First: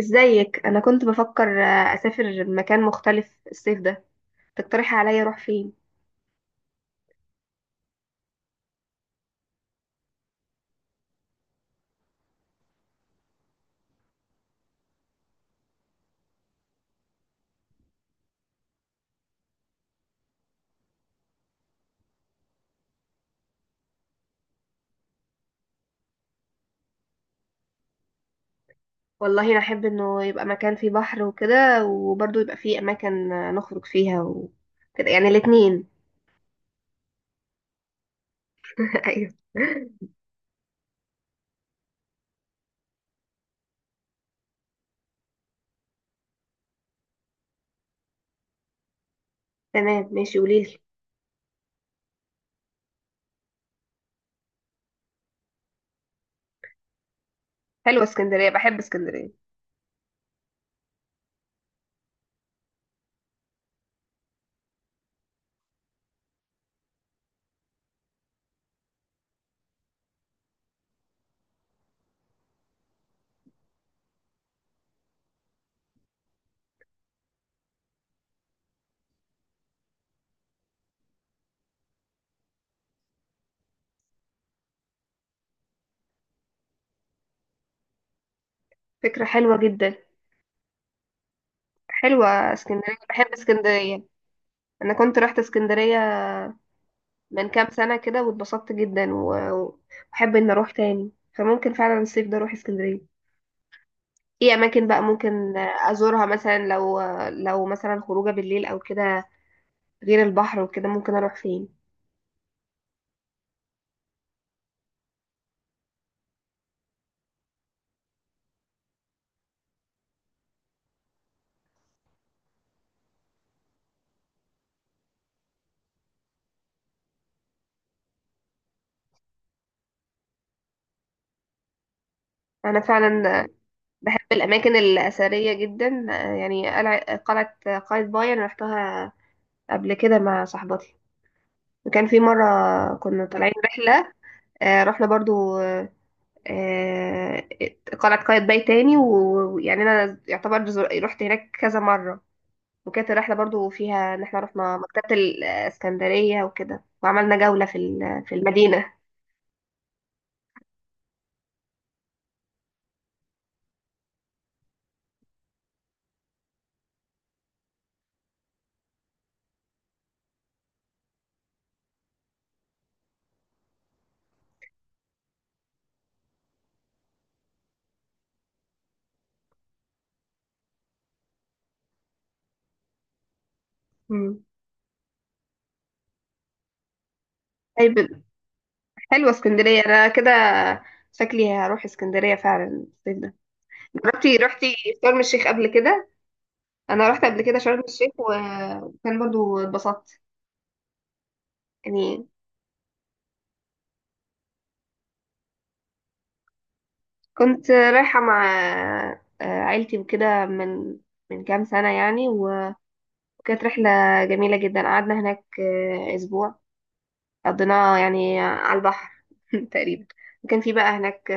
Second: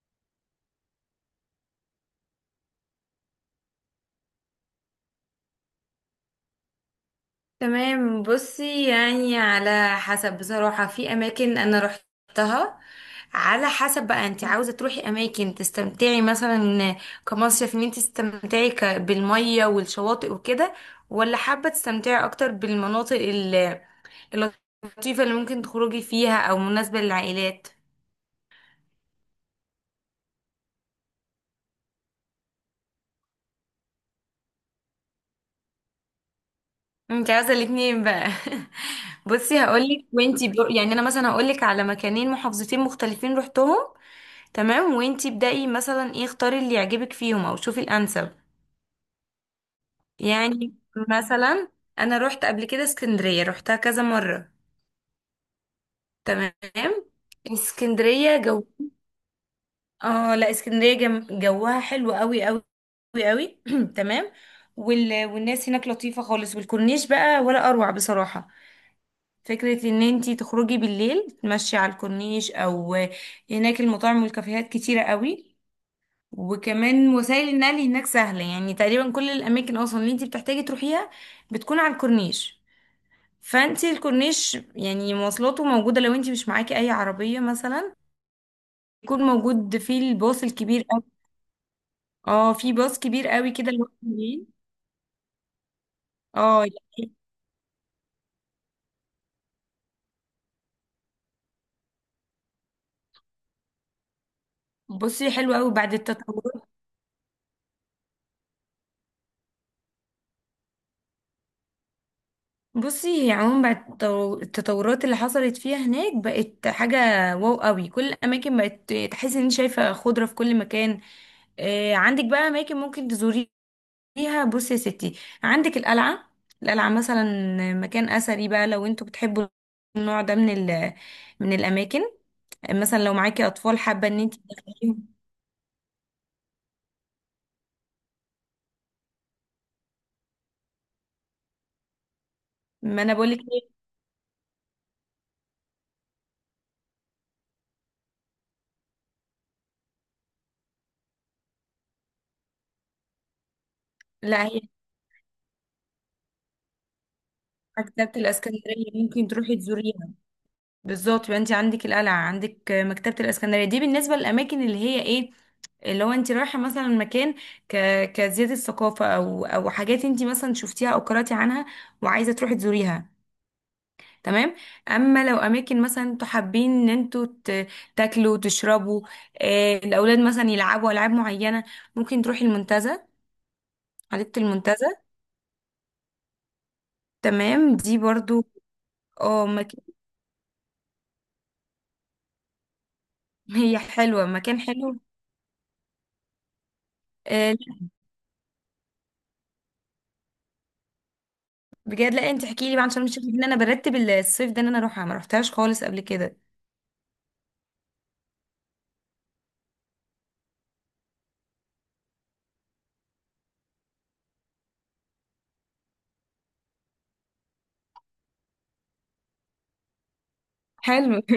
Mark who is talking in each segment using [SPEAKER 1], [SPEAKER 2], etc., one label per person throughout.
[SPEAKER 1] ازيك؟ انا كنت بفكر اسافر مكان مختلف الصيف ده. تقترح عليا اروح فين؟
[SPEAKER 2] تمام، بصي يعني على حسب. بصراحة في أماكن أنا روحتها، على حسب بقى انت عاوزة تروحي أماكن تستمتعي مثلا كمصيف، ان انت تستمتعي بالمية والشواطئ وكده، ولا حابة تستمتعي أكتر بالمناطق اللطيفة اللي ممكن تخرجي فيها، أو مناسبة للعائلات.
[SPEAKER 1] والله انا احب انه يبقى مكان فيه بحر وكده، وبرضه يبقى فيه اماكن نخرج فيها وكده، يعني الاتنين.
[SPEAKER 2] انت عاوزة الاتنين بقى؟
[SPEAKER 1] ايوه،
[SPEAKER 2] بصي هقولك. يعني أنا مثلا هقولك على مكانين، محافظتين مختلفين روحتهم. تمام، وانتي ابدأي مثلا، ايه، اختاري اللي يعجبك فيهم او شوفي الانسب.
[SPEAKER 1] تمام، ماشي،
[SPEAKER 2] يعني،
[SPEAKER 1] قوليلي.
[SPEAKER 2] مثلا، انا روحت قبل كده اسكندرية، روحتها كذا مرة. تمام.
[SPEAKER 1] حلوه
[SPEAKER 2] اسكندرية
[SPEAKER 1] اسكندريه،
[SPEAKER 2] جو.
[SPEAKER 1] بحب اسكندريه.
[SPEAKER 2] اه لا، اسكندرية جوها حلو قوي قوي، قوي قوي. تمام. والناس هناك لطيفة خالص، والكورنيش بقى ولا اروع بصراحة. فكرة ان انتي تخرجي بالليل تمشي على الكورنيش، او هناك المطاعم والكافيهات كتيرة قوي. وكمان وسائل النقل هناك سهلة، يعني تقريبا كل الأماكن أصلا اللي انتي بتحتاجي تروحيها بتكون على الكورنيش. فانتي الكورنيش يعني مواصلاته موجودة لو انتي مش معاكي أي عربية مثلا. يكون
[SPEAKER 1] فكره حلوه
[SPEAKER 2] موجود
[SPEAKER 1] جدا.
[SPEAKER 2] في الباص الكبير أوي.
[SPEAKER 1] حلوه
[SPEAKER 2] اه، في
[SPEAKER 1] اسكندريه،
[SPEAKER 2] باص
[SPEAKER 1] بحب
[SPEAKER 2] كبير أوي كده اللي هو
[SPEAKER 1] اسكندريه.
[SPEAKER 2] بالليل.
[SPEAKER 1] انا كنت رحت اسكندريه
[SPEAKER 2] اه يعني.
[SPEAKER 1] من كام سنه كده واتبسطت جدا واحب ان اروح تاني، فممكن فعلا الصيف ده اروح اسكندريه. ايه اماكن بقى
[SPEAKER 2] بصي، حلو
[SPEAKER 1] ممكن
[SPEAKER 2] أوي بعد
[SPEAKER 1] ازورها مثلا؟
[SPEAKER 2] التطورات.
[SPEAKER 1] لو مثلا خروجه بالليل او كده، غير البحر وكده ممكن اروح فين؟
[SPEAKER 2] بصي هي عموما بعد التطورات اللي حصلت فيها هناك بقت حاجة واو أوي. كل الأماكن بقت تحسي ان انت شايفة خضرة في كل مكان. عندك بقى اماكن ممكن تزوريها فيها. بصي يا ستي، عندك القلعة. القلعة مثلا مكان أثري، بقى لو انتوا بتحبوا النوع ده من ال، من الأماكن.
[SPEAKER 1] انا
[SPEAKER 2] مثلا لو معاكي
[SPEAKER 1] فعلا
[SPEAKER 2] أطفال حابة
[SPEAKER 1] بحب
[SPEAKER 2] ان انت
[SPEAKER 1] الاماكن
[SPEAKER 2] تدخليهم.
[SPEAKER 1] الاثريه جدا. يعني قلعه قايتباي انا رحتها قبل كده مع صاحبتي. وكان في مره
[SPEAKER 2] ما أنا
[SPEAKER 1] كنا
[SPEAKER 2] بقولك
[SPEAKER 1] طالعين
[SPEAKER 2] ايه.
[SPEAKER 1] رحله، رحنا برضو آه، قلعه قايتباي تاني ويعني انا يعتبر رحت هناك كذا مره. وكانت الرحلة برضو فيها ان احنا
[SPEAKER 2] لا هي،
[SPEAKER 1] رحنا مكتبة الاسكندرية وكده، وعملنا جولة
[SPEAKER 2] مكتبة
[SPEAKER 1] في المدينة.
[SPEAKER 2] الإسكندرية ممكن تروحي تزوريها. بالظبط، يبقى انت عندك القلعة، عندك مكتبة الإسكندرية. دي بالنسبة للأماكن اللي هي ايه، اللي هو انت رايحه مثلا مكان ك... كزياده ثقافه، او حاجات انت مثلا شفتيها او قراتي عنها وعايزه تروحي تزوريها. تمام. اما لو اماكن مثلا انتوا حابين ان انتوا تاكلوا وتشربوا، الاولاد مثلا يلعبوا العاب معينه، ممكن تروحي المنتزه، حديقه
[SPEAKER 1] مم.
[SPEAKER 2] المنتزه. تمام، دي
[SPEAKER 1] طيب،
[SPEAKER 2] برضو.
[SPEAKER 1] حلوة
[SPEAKER 2] اه
[SPEAKER 1] اسكندرية،
[SPEAKER 2] مكان.
[SPEAKER 1] انا كده شكلي هروح اسكندرية فعلا الصيف ده.
[SPEAKER 2] هي حلوه،
[SPEAKER 1] جربتي،
[SPEAKER 2] مكان
[SPEAKER 1] رحتي
[SPEAKER 2] حلو.
[SPEAKER 1] شرم الشيخ قبل كده؟ انا رحت قبل
[SPEAKER 2] آه،
[SPEAKER 1] كده شرم الشيخ وكان برضو اتبسطت
[SPEAKER 2] بجد؟
[SPEAKER 1] يعني.
[SPEAKER 2] لا انت احكي لي بقى، عشان مش، ان انا برتب الصيف ده ان انا اروحها، ما روحتهاش خالص قبل كده.
[SPEAKER 1] كنت رايحة مع عيلتي وكده، من كام سنة يعني، وكانت رحلة جميلة جدا، قعدنا هناك أسبوع، قضيناه يعني على البحر. تقريبا. وكان في بقى
[SPEAKER 2] حلو.
[SPEAKER 1] هناك.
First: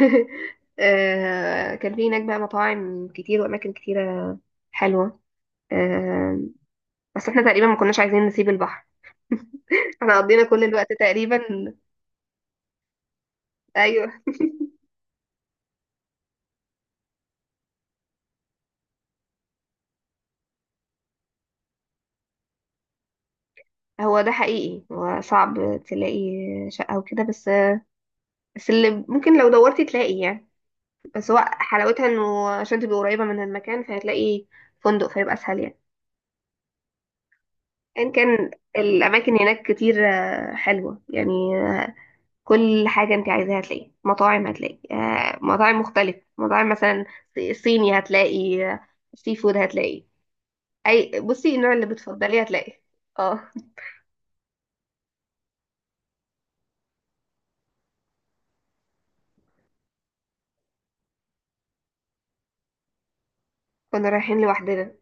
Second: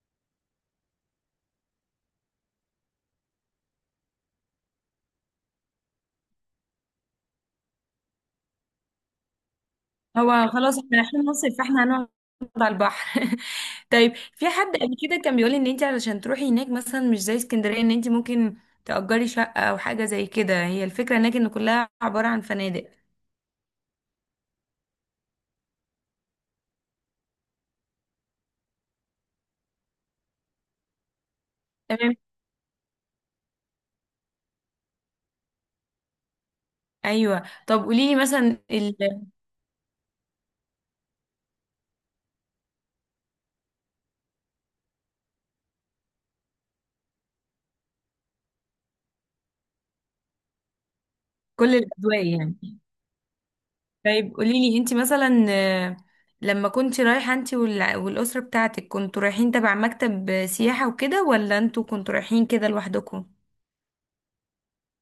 [SPEAKER 1] كان في هناك بقى مطاعم كتير وأماكن كتيرة حلوة. آه، بس احنا تقريبا ما كناش عايزين نسيب البحر. احنا قضينا
[SPEAKER 2] هو
[SPEAKER 1] كل
[SPEAKER 2] خلاص
[SPEAKER 1] الوقت
[SPEAKER 2] احنا رايحين
[SPEAKER 1] تقريبا.
[SPEAKER 2] مصيف، فاحنا هنقعد على البحر.
[SPEAKER 1] ايوه.
[SPEAKER 2] طيب، في حد قبل كده كان بيقول ان انت علشان تروحي هناك مثلا مش زي اسكندرية، ان انت ممكن تأجري شقة او حاجة زي كده، هي الفكرة هناك ان كلها عبارة عن فنادق.
[SPEAKER 1] هو ده حقيقي، هو صعب تلاقي شقة وكده، بس اللي ممكن لو دورتي تلاقي يعني. بس هو حلاوتها
[SPEAKER 2] تمام.
[SPEAKER 1] انه عشان تبقي قريبة من المكان، فهتلاقي فندق فيبقى اسهل يعني.
[SPEAKER 2] ايوه، طب قولي
[SPEAKER 1] ان
[SPEAKER 2] لي
[SPEAKER 1] كان
[SPEAKER 2] مثلا
[SPEAKER 1] الاماكن هناك كتير حلوة يعني. كل حاجة انت عايزاها هتلاقي، مطاعم هتلاقي مطاعم مختلفة، مطاعم مثلا صيني هتلاقي. سي فود هتلاقي. اي بصي، النوع
[SPEAKER 2] كل
[SPEAKER 1] اللي
[SPEAKER 2] الاجواء
[SPEAKER 1] بتفضليه
[SPEAKER 2] يعني.
[SPEAKER 1] هتلاقي. اه.
[SPEAKER 2] طيب قولي لي انت مثلا، لما كنت رايحة انت والأسرة بتاعتك، كنتوا رايحين تبع مكتب سياحة وكده، ولا انتوا كنتوا رايحين كده لوحدكم؟
[SPEAKER 1] كنا رايحين لوحدنا.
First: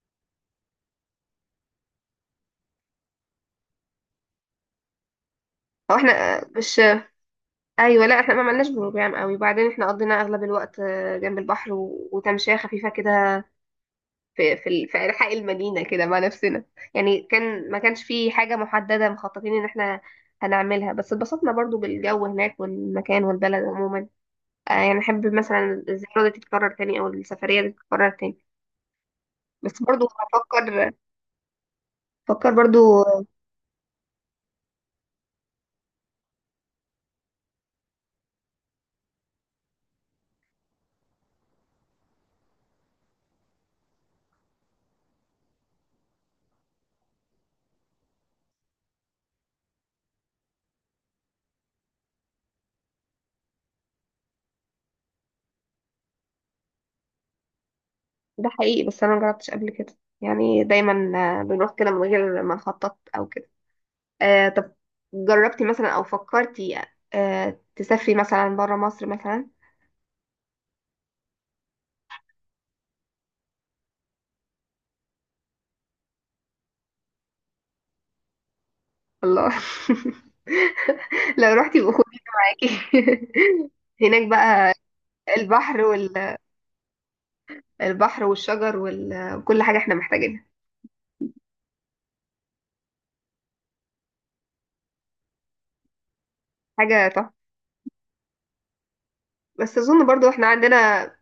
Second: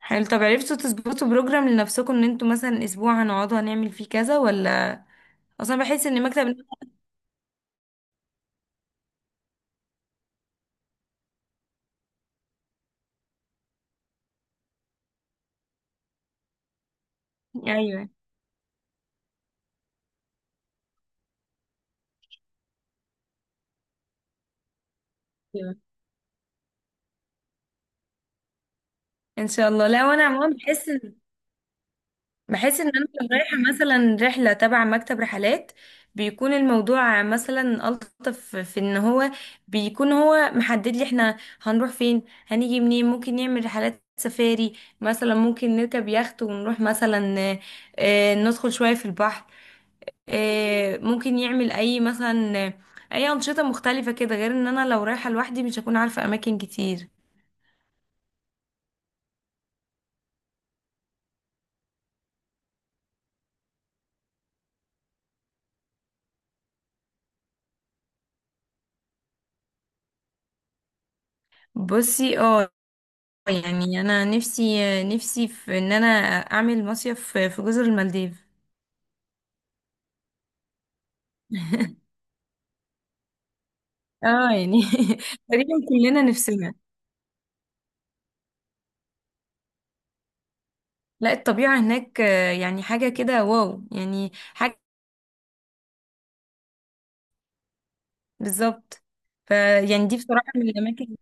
[SPEAKER 2] حلو. طب عرفتوا تظبطوا بروجرام لنفسكم ان انتوا مثلا اسبوع هنقعدوا هنعمل فيه كذا، ولا اصلا
[SPEAKER 1] هو
[SPEAKER 2] بحس ان
[SPEAKER 1] احنا
[SPEAKER 2] مكتب.
[SPEAKER 1] آه، مش ايوه، لا احنا ما عملناش بروجرام قوي، بعدين احنا قضينا اغلب الوقت جنب البحر وتمشية خفيفة كده، في في انحاء المدينة كده مع نفسنا. يعني كان ما كانش
[SPEAKER 2] ايوه.
[SPEAKER 1] في حاجة محددة مخططين ان احنا هنعملها، بس اتبسطنا برضو بالجو هناك والمكان والبلد عموما. يعني احب
[SPEAKER 2] ايوه،
[SPEAKER 1] مثلا الزيارة دي تتكرر تاني، او السفرية دي تتكرر تاني.
[SPEAKER 2] ان شاء
[SPEAKER 1] بس
[SPEAKER 2] الله. لا،
[SPEAKER 1] برضو
[SPEAKER 2] وانا عموما بحس
[SPEAKER 1] افكر
[SPEAKER 2] ان،
[SPEAKER 1] افكر
[SPEAKER 2] بحس ان
[SPEAKER 1] برضو.
[SPEAKER 2] انا لو رايحه مثلا رحله تبع مكتب رحلات، بيكون الموضوع مثلا الطف في ان هو بيكون هو محدد لي احنا هنروح فين هنيجي منين، ممكن نعمل رحلات سفاري مثلا، ممكن نركب يخت ونروح مثلا، ندخل شويه في البحر، ممكن يعمل اي مثلا، اي انشطه مختلفه كده، غير ان انا لو رايحه لوحدي مش هكون عارفه اماكن كتير.
[SPEAKER 1] ده حقيقي، بس انا مجربتش قبل كده يعني، دايما بنروح كده من غير ما نخطط او كده. آه، طب جربتي مثلا او فكرتي، تسافري مثلا برا مصر مثلا؟
[SPEAKER 2] بصي اه، يعني انا نفسي، نفسي في ان انا اعمل مصيف في جزر المالديف.
[SPEAKER 1] الله! لو رحتي يبقى خد معاكي. هناك
[SPEAKER 2] اه
[SPEAKER 1] بقى
[SPEAKER 2] يعني. تقريبا
[SPEAKER 1] البحر
[SPEAKER 2] كلنا
[SPEAKER 1] وال...
[SPEAKER 2] نفسنا.
[SPEAKER 1] البحر والشجر وكل حاجة احنا محتاجينها.
[SPEAKER 2] لا الطبيعه هناك، يعني حاجه كده واو، يعني حاجه.
[SPEAKER 1] حاجة تحفة.
[SPEAKER 2] بالظبط. ف،
[SPEAKER 1] بس اظن
[SPEAKER 2] يعني دي
[SPEAKER 1] برضو احنا
[SPEAKER 2] بصراحه من
[SPEAKER 1] عندنا.
[SPEAKER 2] الاماكن.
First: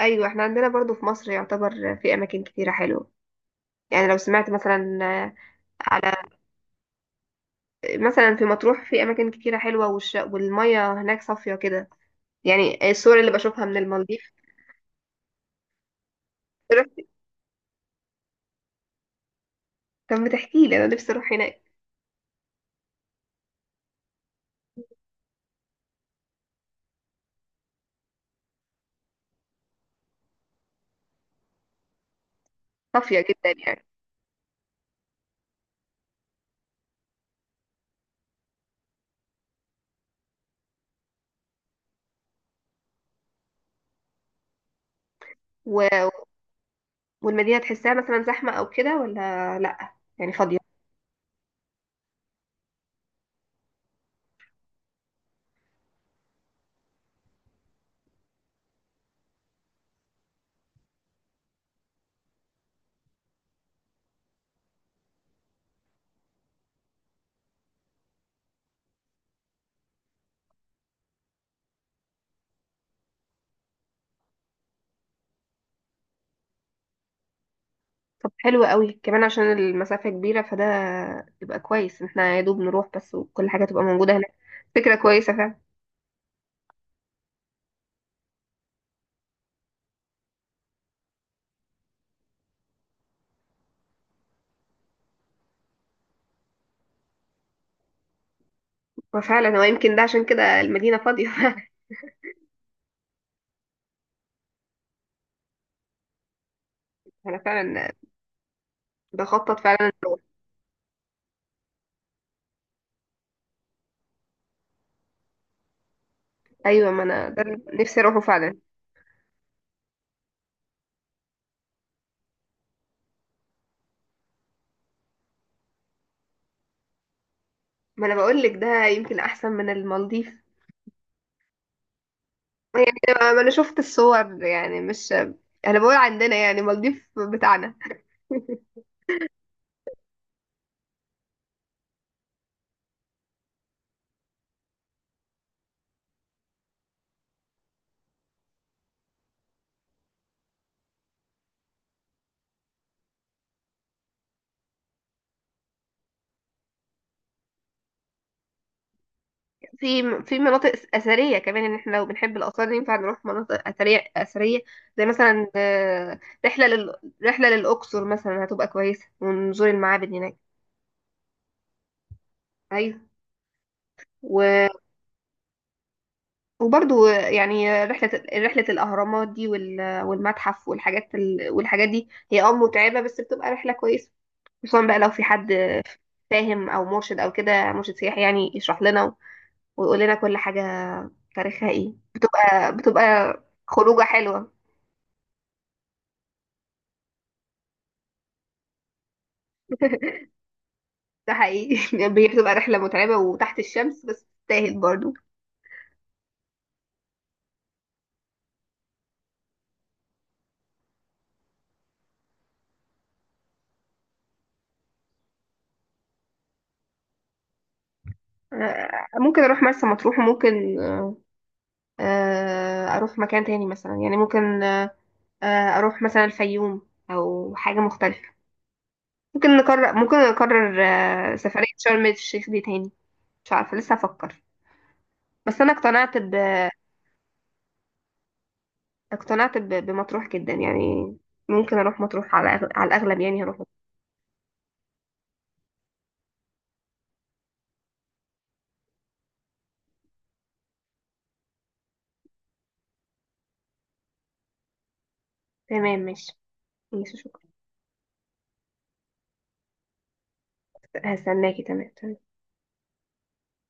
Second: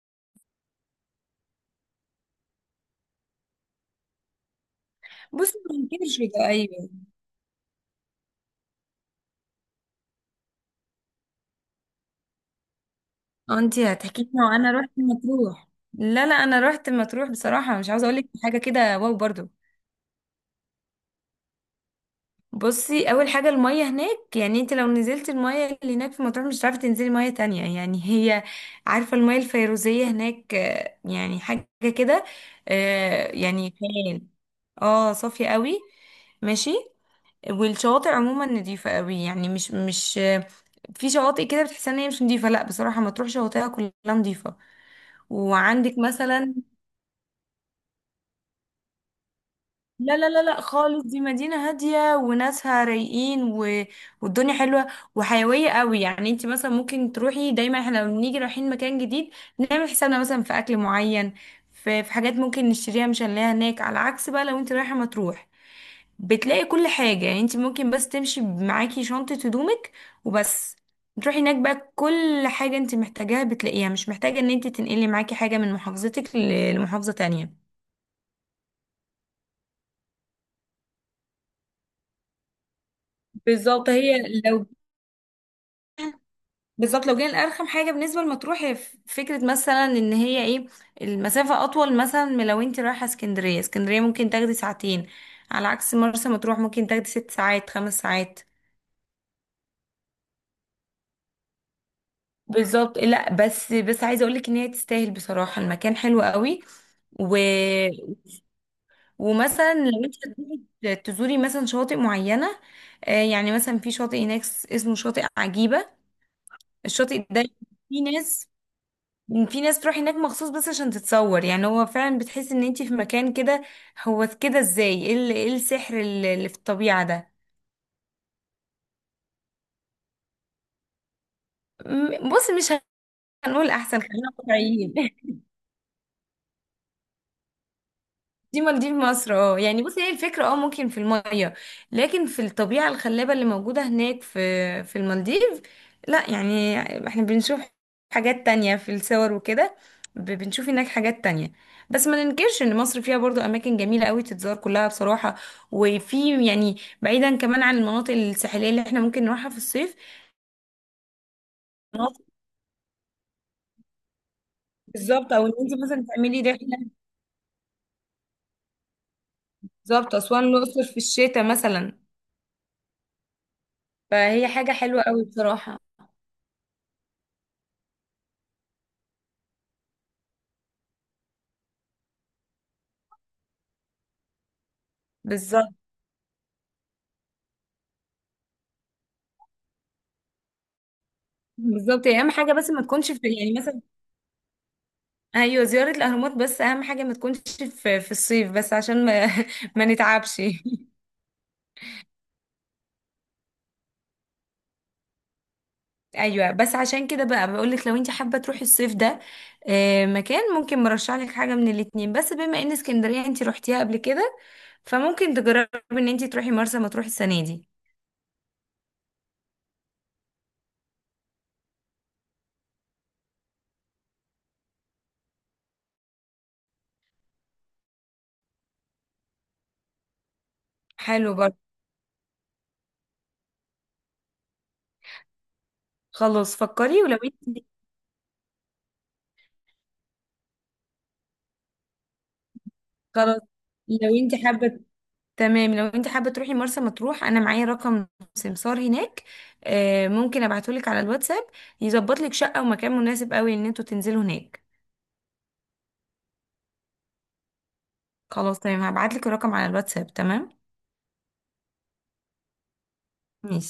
[SPEAKER 1] ايوه، احنا عندنا برضو في مصر يعتبر في اماكن كتيره حلوه. يعني لو سمعت مثلا،
[SPEAKER 2] بصي ما
[SPEAKER 1] على،
[SPEAKER 2] انكرش ده، ايوه.
[SPEAKER 1] مثلا في مطروح في اماكن كتيره حلوه، والميه هناك صافيه كده. يعني الصور اللي
[SPEAKER 2] اه
[SPEAKER 1] بشوفها من
[SPEAKER 2] انتي هتحكي
[SPEAKER 1] المالديف.
[SPEAKER 2] لنا وانا رحت مطروح؟ لا لا، انا رحت
[SPEAKER 1] رحت.
[SPEAKER 2] مطروح بصراحه، مش عاوزه اقول لك حاجه كده واو برضو.
[SPEAKER 1] طب ما تحكي لي، انا نفسي اروح هناك.
[SPEAKER 2] بصي، اول حاجه الميه هناك، يعني انت لو نزلت الميه اللي هناك في مطروح مش هتعرفي تنزلي ميه تانية. يعني هي، عارفه الميه الفيروزيه هناك، يعني حاجه كده،
[SPEAKER 1] صافيه جدا
[SPEAKER 2] يعني
[SPEAKER 1] يعني.
[SPEAKER 2] خيال. اه صافيه قوي. ماشي. والشواطئ عموما نظيفه قوي، يعني مش في شواطئ كده بتحس ان هي مش نظيفه، لا بصراحه مطروح شواطئها كلها نظيفه.
[SPEAKER 1] و...
[SPEAKER 2] وعندك مثلا.
[SPEAKER 1] والمدينه تحسها مثلا زحمه او كده، ولا لا؟
[SPEAKER 2] لا لا
[SPEAKER 1] يعني
[SPEAKER 2] لا
[SPEAKER 1] فاضيه.
[SPEAKER 2] لا خالص، دي مدينة هادية وناسها رايقين، و... والدنيا حلوة وحيوية قوي. يعني انت مثلا ممكن تروحي، دايما احنا لما بنيجي رايحين مكان جديد نعمل حسابنا مثلا في اكل معين، في حاجات ممكن نشتريها مش هنلاقيها هناك. على عكس بقى لو انت رايحة مطروح، بتلاقي كل حاجة. يعني انت ممكن بس تمشي معاكي شنطة هدومك وبس، تروحي هناك بقى كل حاجة انت محتاجاها بتلاقيها، مش محتاجة ان انت تنقلي معاكي حاجة من محافظتك لمحافظة تانية.
[SPEAKER 1] طب، حلو قوي كمان عشان المسافه كبيره فده، يبقى كويس، احنا يا دوب نروح بس وكل حاجه تبقى
[SPEAKER 2] بالظبط
[SPEAKER 1] موجوده
[SPEAKER 2] هي،
[SPEAKER 1] هناك.
[SPEAKER 2] لو،
[SPEAKER 1] فكره كويسه فعلا.
[SPEAKER 2] بالظبط لو جينا لأرخم حاجة بالنسبة لمطروح، هي فكرة مثلا ان هي ايه، المسافة اطول مثلا من لو انت رايحة اسكندرية. اسكندرية ممكن تاخدي ساعتين، على عكس مرسى مطروح ممكن تاخدي 6 ساعات، 5 ساعات.
[SPEAKER 1] وفعلا هو يمكن ده عشان كده المدينه فاضيه.
[SPEAKER 2] بالظبط. لا بس، بس عايزة اقولك ان هي تستاهل بصراحة، المكان حلو قوي. و...
[SPEAKER 1] انا فعلا بخطط
[SPEAKER 2] ومثلا
[SPEAKER 1] فعلا إن
[SPEAKER 2] لو انت
[SPEAKER 1] أروح.
[SPEAKER 2] هتروحي تزوري مثلا شواطئ معينة، يعني مثلا في شاطئ هناك اسمه شاطئ عجيبة.
[SPEAKER 1] ايوه، ما
[SPEAKER 2] الشاطئ
[SPEAKER 1] انا ده
[SPEAKER 2] ده،
[SPEAKER 1] اللي نفسي
[SPEAKER 2] في
[SPEAKER 1] اروحه
[SPEAKER 2] ناس،
[SPEAKER 1] فعلا.
[SPEAKER 2] في ناس تروح هناك مخصوص بس عشان تتصور. يعني هو فعلا بتحس ان انتي في مكان كده، هو كده ازاي؟ ايه إيه السحر اللي في الطبيعة ده!
[SPEAKER 1] ما انا بقول لك ده يمكن احسن من المالديف.
[SPEAKER 2] بص، مش
[SPEAKER 1] ما انا
[SPEAKER 2] هنقول
[SPEAKER 1] شفت
[SPEAKER 2] احسن، خلينا
[SPEAKER 1] الصور يعني،
[SPEAKER 2] واقعيين.
[SPEAKER 1] مش انا بقول عندنا يعني المالديف بتاعنا.
[SPEAKER 2] دي مالديف مصر. اه يعني بصي، هي الفكرة اه ممكن في المية، لكن في الطبيعة الخلابة اللي موجودة هناك في في المالديف، لا، يعني احنا بنشوف حاجات تانية في الصور وكده، بنشوف هناك حاجات تانية. بس ما ننكرش ان مصر فيها برضو اماكن جميلة قوي تتزار كلها بصراحة. وفي يعني، بعيدا كمان عن المناطق الساحلية اللي احنا ممكن نروحها في الصيف،
[SPEAKER 1] في مناطق اثريه كمان، ان احنا لو
[SPEAKER 2] مناطق.
[SPEAKER 1] بنحب الاثار ينفع نروح مناطق اثريه اثريه. زي
[SPEAKER 2] بالظبط، او
[SPEAKER 1] مثلا
[SPEAKER 2] ان انت مثلا تعملي
[SPEAKER 1] رحله
[SPEAKER 2] رحلة.
[SPEAKER 1] لل... رحله للاقصر مثلا هتبقى كويسه، ونزور المعابد
[SPEAKER 2] بالظبط،
[SPEAKER 1] هناك.
[SPEAKER 2] اسوان الاقصر في الشتاء مثلا،
[SPEAKER 1] ايوه.
[SPEAKER 2] فهي
[SPEAKER 1] و...
[SPEAKER 2] حاجة حلوة قوي بصراحة.
[SPEAKER 1] وبرضو يعني رحلة الأهرامات دي والمتحف والحاجات والحاجات دي هي متعبة، بس بتبقى رحلة كويسة. خصوصا بقى لو في حد
[SPEAKER 2] بالظبط.
[SPEAKER 1] فاهم أو مرشد أو كده، مرشد سياحي يعني يشرح لنا ويقول لنا كل حاجة تاريخها ايه،
[SPEAKER 2] بالظبط، يعني اهم حاجه بس
[SPEAKER 1] بتبقى
[SPEAKER 2] ما تكونش في،
[SPEAKER 1] بتبقى
[SPEAKER 2] يعني مثلا،
[SPEAKER 1] خروجة حلوة.
[SPEAKER 2] ايوه زياره الاهرامات، بس اهم حاجه ما تكونش في الصيف بس عشان ما ما نتعبش.
[SPEAKER 1] ده حقيقي. بتبقى رحلة متعبة وتحت الشمس، بس تستاهل برضو.
[SPEAKER 2] ايوه، بس عشان كده بقى بقول لك، لو انت حابه تروحي الصيف ده مكان، ممكن مرشح لك حاجه من الاتنين. بس بما ان اسكندريه انت روحتيها قبل كده، فممكن تجربي ان انت تروحي مرسى مطروح السنه دي.
[SPEAKER 1] ممكن أروح مرسى مطروح، وممكن أروح مكان تاني مثلا يعني، ممكن أروح مثلا الفيوم أو حاجة مختلفة. ممكن نكرر
[SPEAKER 2] حلو برضه.
[SPEAKER 1] سفرية شرم الشيخ دي تاني. مش عارفة، لسه هفكر. بس أنا
[SPEAKER 2] خلاص فكري. ولو انت،
[SPEAKER 1] بمطروح جدا يعني. ممكن أروح مطروح على الأغلب،
[SPEAKER 2] خلاص
[SPEAKER 1] يعني هروح مطروح.
[SPEAKER 2] لو انت حابه، تمام. لو انت حابة تروحي مرسى مطروح، انا معايا رقم سمسار هناك، ممكن ابعتهولك على الواتساب يظبط لك شقة ومكان مناسب قوي ان انتوا تنزلوا هناك.
[SPEAKER 1] تمام، ماشي، ماشي، شكرا.
[SPEAKER 2] خلاص تمام، هبعتلك الرقم على الواتساب. تمام،
[SPEAKER 1] هستناكي. تمام، تمام.
[SPEAKER 2] ماشي.